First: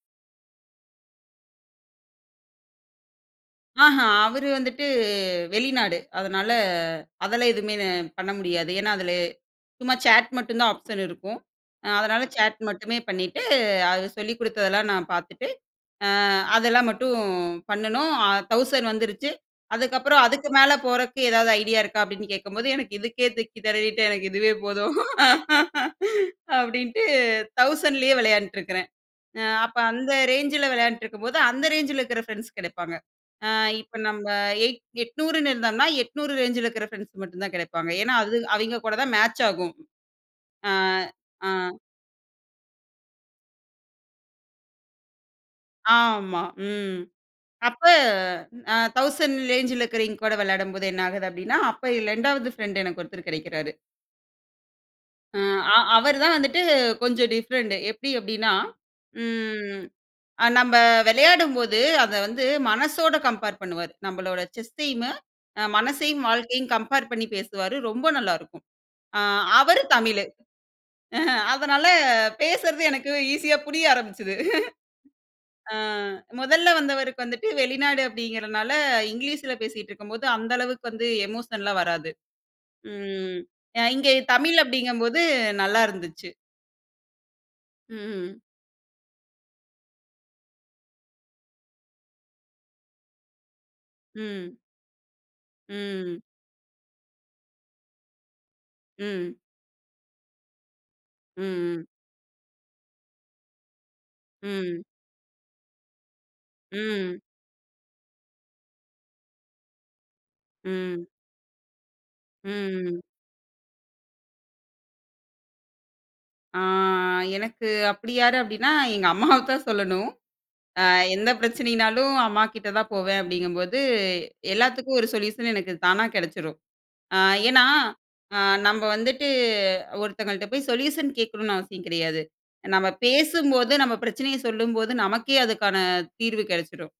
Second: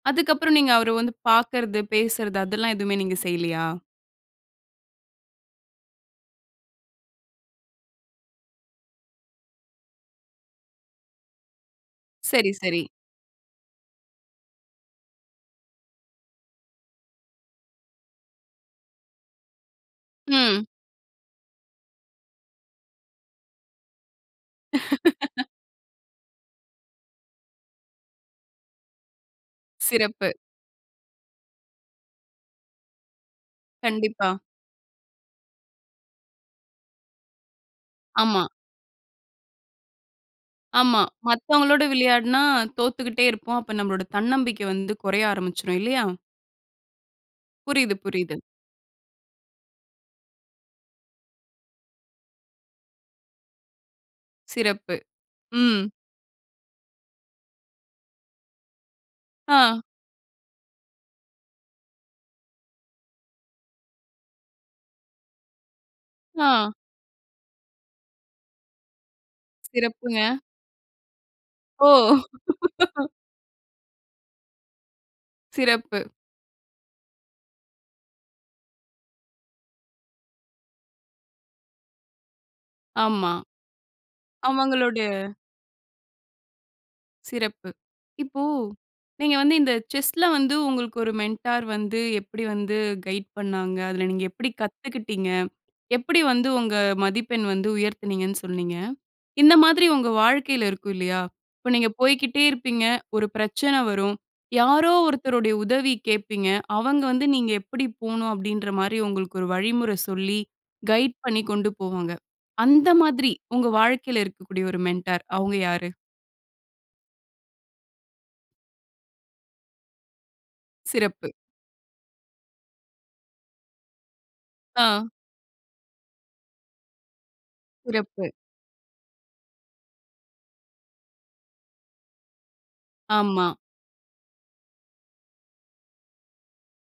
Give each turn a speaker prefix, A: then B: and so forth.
A: அதுக்கப்புறம், நீங்க அவர வந்து பார்க்கறது, பேசுறது அதெல்லாம் எதுவுமே நீங்க செய்யலயா?
B: ஆஹ, அவரு வந்துட்டு வெளிநாடு. அதனால அதெல்லாம் எதுவுமே நான் பண்ண முடியாது. ஏன்னா, அதுல சும்மா சேட் மட்டும் தான் ஆப்ஷன் இருக்கும். அ அதனால
A: சரி,
B: சேட்
A: சரி.
B: மட்டுமே பண்ணிட்டு, அது சொல்லிக் குடுத்ததெல்லாம் நான் பார்த்துட்டு, அ அதெல்லாம் மட்டும் பண்ணணும். அ 1000 வந்துருச்சு. அதுக்கப்பறம் அதுக்கு
A: ம்.
B: மேல போறக்கு ஏதாவது ஐடியா இருக்கா? அப்பிடீன்னு கேட்கும்போது, "எனக்கு இதுக்கே திக்கி தெனறிட்டு, எனக்கு இதுவே போதும்." அப்பிடீன்ட்டு 1000லேயே வெளையாண்ட்ருக்கிறேன். அ அப்ப அந்த
A: சிறப்பு.
B: ரேஞ்சுல வெளையாண்ட்ருக்கும்போது, அந்த ரேஞ்சுல இருக்குற ஃபிரெண்ட்ஸ் கெடைப்பாங்க. அ இப்ப நம்ப
A: கண்டிப்பா.
B: 8 800ன்னு இருந்தோம்ன்னா, 800 ரேஞ்சுல இருக்கிற ஃபிரெண்ட்ஸ் மட்டும் தான் கெடைப்பாங்க. ஏன்னா, அது
A: ஆமா.
B: அவெங்க கூட தான் மேட்ச் ஆகும். அ,
A: ஆமா.
B: அ.
A: மத்தவங்களோட விளையாடுனா தோத்துக்கிட்டே இருப்போம். அப்போ நம்பளோட தன்னம்பிக்கை வந்து குறைய ஆரம்பிச்சிரும் இல்லயா?
B: ஆமா. ம். அப்ப
A: புரியுது, புரியுது.
B: 1000 ரேஞ்சுல இருக்கறவைங்க கூட விளையாடும்போது என்ன ஆகுது அப்பிடீன்னா, அப்ப இல் 2வது ஃபிரெண்ட் எனக்கு ஒருத்தர் கிடைக்கிறாரு.
A: சிறப்பு.
B: ஆ அ,
A: ம்.
B: அவரு தான் வந்துட்டு கொஞ்சம் டிஃபரண்ட். எப்பிடி அப்பிடீன்னா, ம்
A: ஆ.
B: அ நம்ப விளையாடும்போது, அத வந்து மனசோட கம்பேர் பண்ணுவாரு. நம்பளோட செஸ்சையுமே, மனசையும் வாழ்க்கையும்
A: ஆ.
B: கம்பேர் பண்ணி பேசுவாரு. ரொம்ப நல்லாருக்கும். அ அவரு
A: சிறப்புங்க.
B: தமிழு. அதனால
A: ஓ!
B: பேசுறது எனக்கு ஈசியா புரிய ஆரம்பிச்சுது. அ
A: சிறப்பு.
B: முதல்ல வந்தவருக்கு வந்துட்டு வெளிநாடு அப்பிடீங்கிறனால, இங்கிலீஷில பேசிக்கிட்டுருக்கும்போது அந்த அளவுக்கு வந்து எமோஷன்லாம் வராது.
A: ஆமா,
B: ம் அ இங்க தமிழ் அப்பிடீங்கம்போது,
A: அவங்களோடய
B: நல்லா இருந்துச்சு.
A: சிறப்பு.
B: ம்.
A: இப்போ நீங்க வந்து இந்த செஸ்ல வந்து உங்களுக்கு ஒரு மென்டார் வந்து, எப்பிடி வந்து கைட் பண்ணாங்க, அதுல நீங்க எப்பிடி
B: ம்.
A: கத்துக்கிட்டீங்க?
B: ம்.
A: எப்பிடி வந்து உங்க மதிப்பெண் வந்து உயர்த்துனீங்கன்னு சொன்னீங்க.
B: ம்.
A: இந்த மாதிரி உங்க வாழ்க்கையில இருக்கும் இல்லயா!
B: ம்,
A: இப்ப
B: ம்.
A: நீங்க போய்க்கிட்டே இருப்பீங்க, ஒரு பிரச்சனை வரும்.
B: ம்.
A: யாரோ ஒருத்தருடைய உதவி கேட்பீங்க. அவங்க
B: ம்.
A: வந்து, "நீங்க எப்பிடி போணும்?" அப்பிடீன்றமாரி உங்களுக்கு ஒரு வழிமுறை சொல்லி,
B: ம்.
A: கைட் பண்ணி கொண்டு போவாங்க. அந்த
B: ம்.
A: மாதிரி உங்க வாழ்க்கையில இருக்கக்கூடிய ஒரு மென்டார் அவுங்க யாரு?
B: ஆ எனக்கு அப்பிடி யாரு? அப்பிடின்னா, எங்க அம்மாவத்தான் சொல்லணும். அ எந்த
A: சிறப்பு.
B: பிரச்சனையினாலும் அம்மாக்கிட்ட தான் போவேன் அப்பிடிங்கம்போது, எல்லாத்துக்கும் ஒரு
A: ஆ.
B: சொல்யூஷன் எனக்கு தானா கெடைச்சிரும். அ ஏன்னா,
A: சிறப்பு.
B: அ நம்ம வந்துட்டு ஒருத்தங்கள்ட்ட போய் சொல்யூஷன் கேட்கணுன்னு அவசியம் கிடையாது. நம்ம
A: ஆமா.
B: பேசும்போது நம்ம பிரச்சனைய சொல்லும்போது, நமக்கே அதுக்கான தீர்வு கெடைச்சிரும்.